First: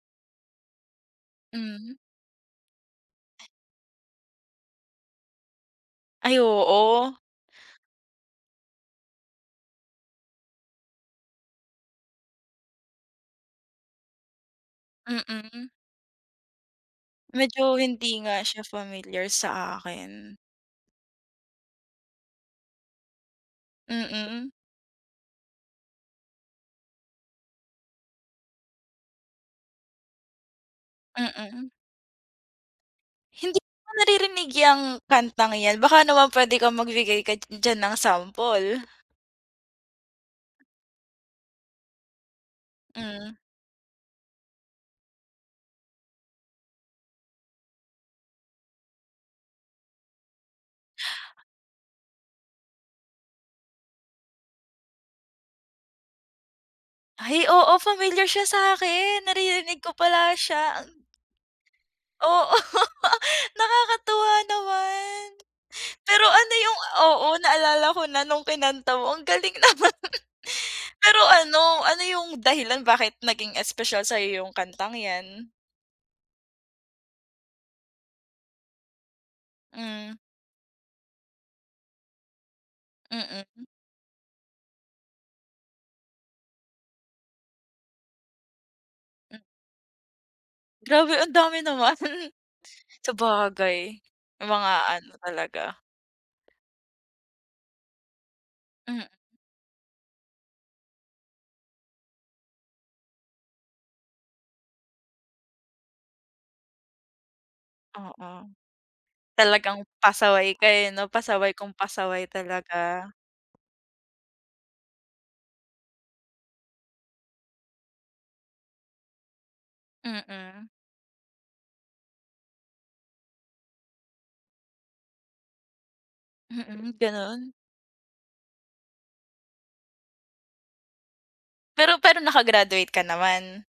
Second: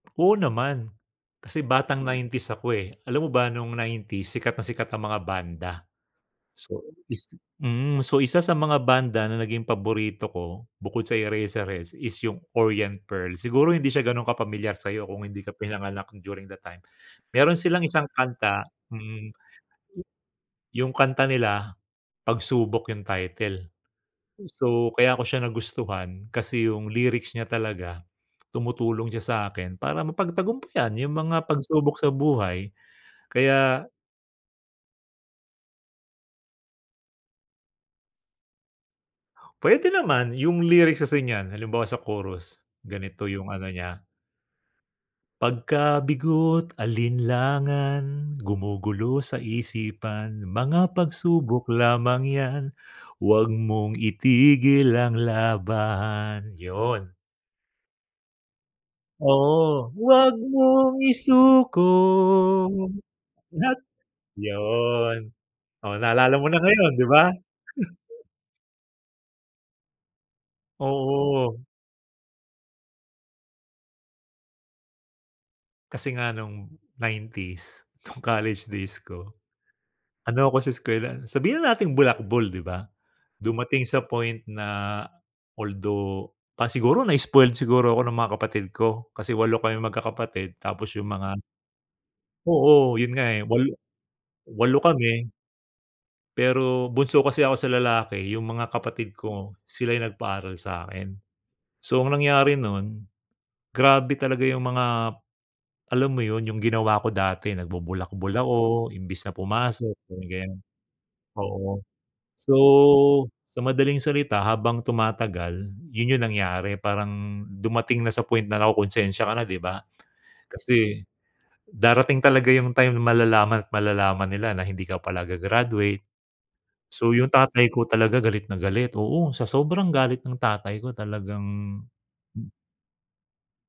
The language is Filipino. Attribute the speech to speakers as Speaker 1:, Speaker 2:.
Speaker 1: Oo naman, kasi
Speaker 2: Hmm.
Speaker 1: batang '90s ako eh. Alam mo ba nung '90s sikat na sikat ang mga banda.
Speaker 2: Ay
Speaker 1: So
Speaker 2: oo.
Speaker 1: is mm, so isa sa mga banda na naging paborito ko bukod sa Eraserheads is 'yung Orient Pearl. Siguro hindi siya gano'n kapamilyar sa'yo kung hindi ka
Speaker 2: Mm.
Speaker 1: pinanganak during the time. Meron
Speaker 2: Medyo
Speaker 1: silang isang
Speaker 2: hindi nga siya
Speaker 1: kanta, hmm,
Speaker 2: familiar sa akin.
Speaker 1: 'yung kanta nila Pagsubok 'yung title.
Speaker 2: Mm.
Speaker 1: So kaya ko siya nagustuhan kasi 'yung lyrics niya talaga tumutulong siya sa akin para mapagtagumpayan 'yung mga
Speaker 2: Mm.
Speaker 1: pagsubok sa buhay.
Speaker 2: Hindi ko
Speaker 1: Kaya
Speaker 2: pa naririnig 'yang kantang 'yan, baka naman puwede kang magbigay ka diyan ng sample.
Speaker 1: Puwede naman 'yung lyrics kasi niyan halimbawa sa chorus, ganito
Speaker 2: Hmm.
Speaker 1: 'yung ano niya. Pagkabigo't alinlangan gumugulo sa isipan mga pagsubok lamang 'yan huwag mong itigil ang laban, 'yon.
Speaker 2: Ay oo, familiar siya sa'kin, naririnig
Speaker 1: Oo,
Speaker 2: ko pala
Speaker 1: huwag
Speaker 2: siya
Speaker 1: mong
Speaker 2: ang
Speaker 1: isuko
Speaker 2: Oo
Speaker 1: at
Speaker 2: nakakatuwa
Speaker 1: 'Yun,
Speaker 2: naman.
Speaker 1: oh
Speaker 2: Pero
Speaker 1: naalala mo
Speaker 2: ano
Speaker 1: na
Speaker 2: 'yung
Speaker 1: ngayon 'di ba.
Speaker 2: oo naalala ko na nung kinanta mo, ang galing naman. Pero
Speaker 1: Oo.
Speaker 2: ano ano 'yung dahilan bakit naging espesyal sa'yo 'yung kantang 'yan?
Speaker 1: Kasi nga nung '90s, nung college days ko,
Speaker 2: Hmm.
Speaker 1: ano ako sa eskuwelan, sabihin na nating bulakbol 'di ba.
Speaker 2: Mm.
Speaker 1: Dumating sa point na although pa siguro na spoiled siguro ako ng mga kapatid ko, kasi 8 kaming magkakapatid tapos 'yung
Speaker 2: Grabe ang
Speaker 1: mga
Speaker 2: dami naman.
Speaker 1: oo 'yun nga eh, 8
Speaker 2: Sabagay, may mga
Speaker 1: 8
Speaker 2: ano
Speaker 1: kami,
Speaker 2: talaga.
Speaker 1: pero bunso kasi ako sa lalaki 'yung mga
Speaker 2: Hmm.
Speaker 1: kapatid ko sila 'yung nagpaaral sa akin. So ang nangyari nun, grabe talaga 'yung mga, alam mo 'yun, 'yung ginawa ko dati, nagbubulakbol
Speaker 2: Oo,
Speaker 1: ako imbis na
Speaker 2: talagang
Speaker 1: pumasok, 'yung
Speaker 2: pasaway
Speaker 1: ganiyan,
Speaker 2: kayo 'no, pasaway kung
Speaker 1: oo.
Speaker 2: pasaway
Speaker 1: So
Speaker 2: talaga.
Speaker 1: sa madaling salita, habang tumatagal 'yun 'yung nangyari parang dumating na sa point na nakukonsensya ka na 'di ba,
Speaker 2: Mm.
Speaker 1: kasi darating talaga 'yung time malalaman at malalaman nila na hindi ka pala ga-graduate.
Speaker 2: Mm,
Speaker 1: So 'yung
Speaker 2: gano'n.
Speaker 1: tatay ko talaga galit na galit, oo sa sobrang galit ng tatay ko talagang
Speaker 2: Pero pero naka graduate ka naman?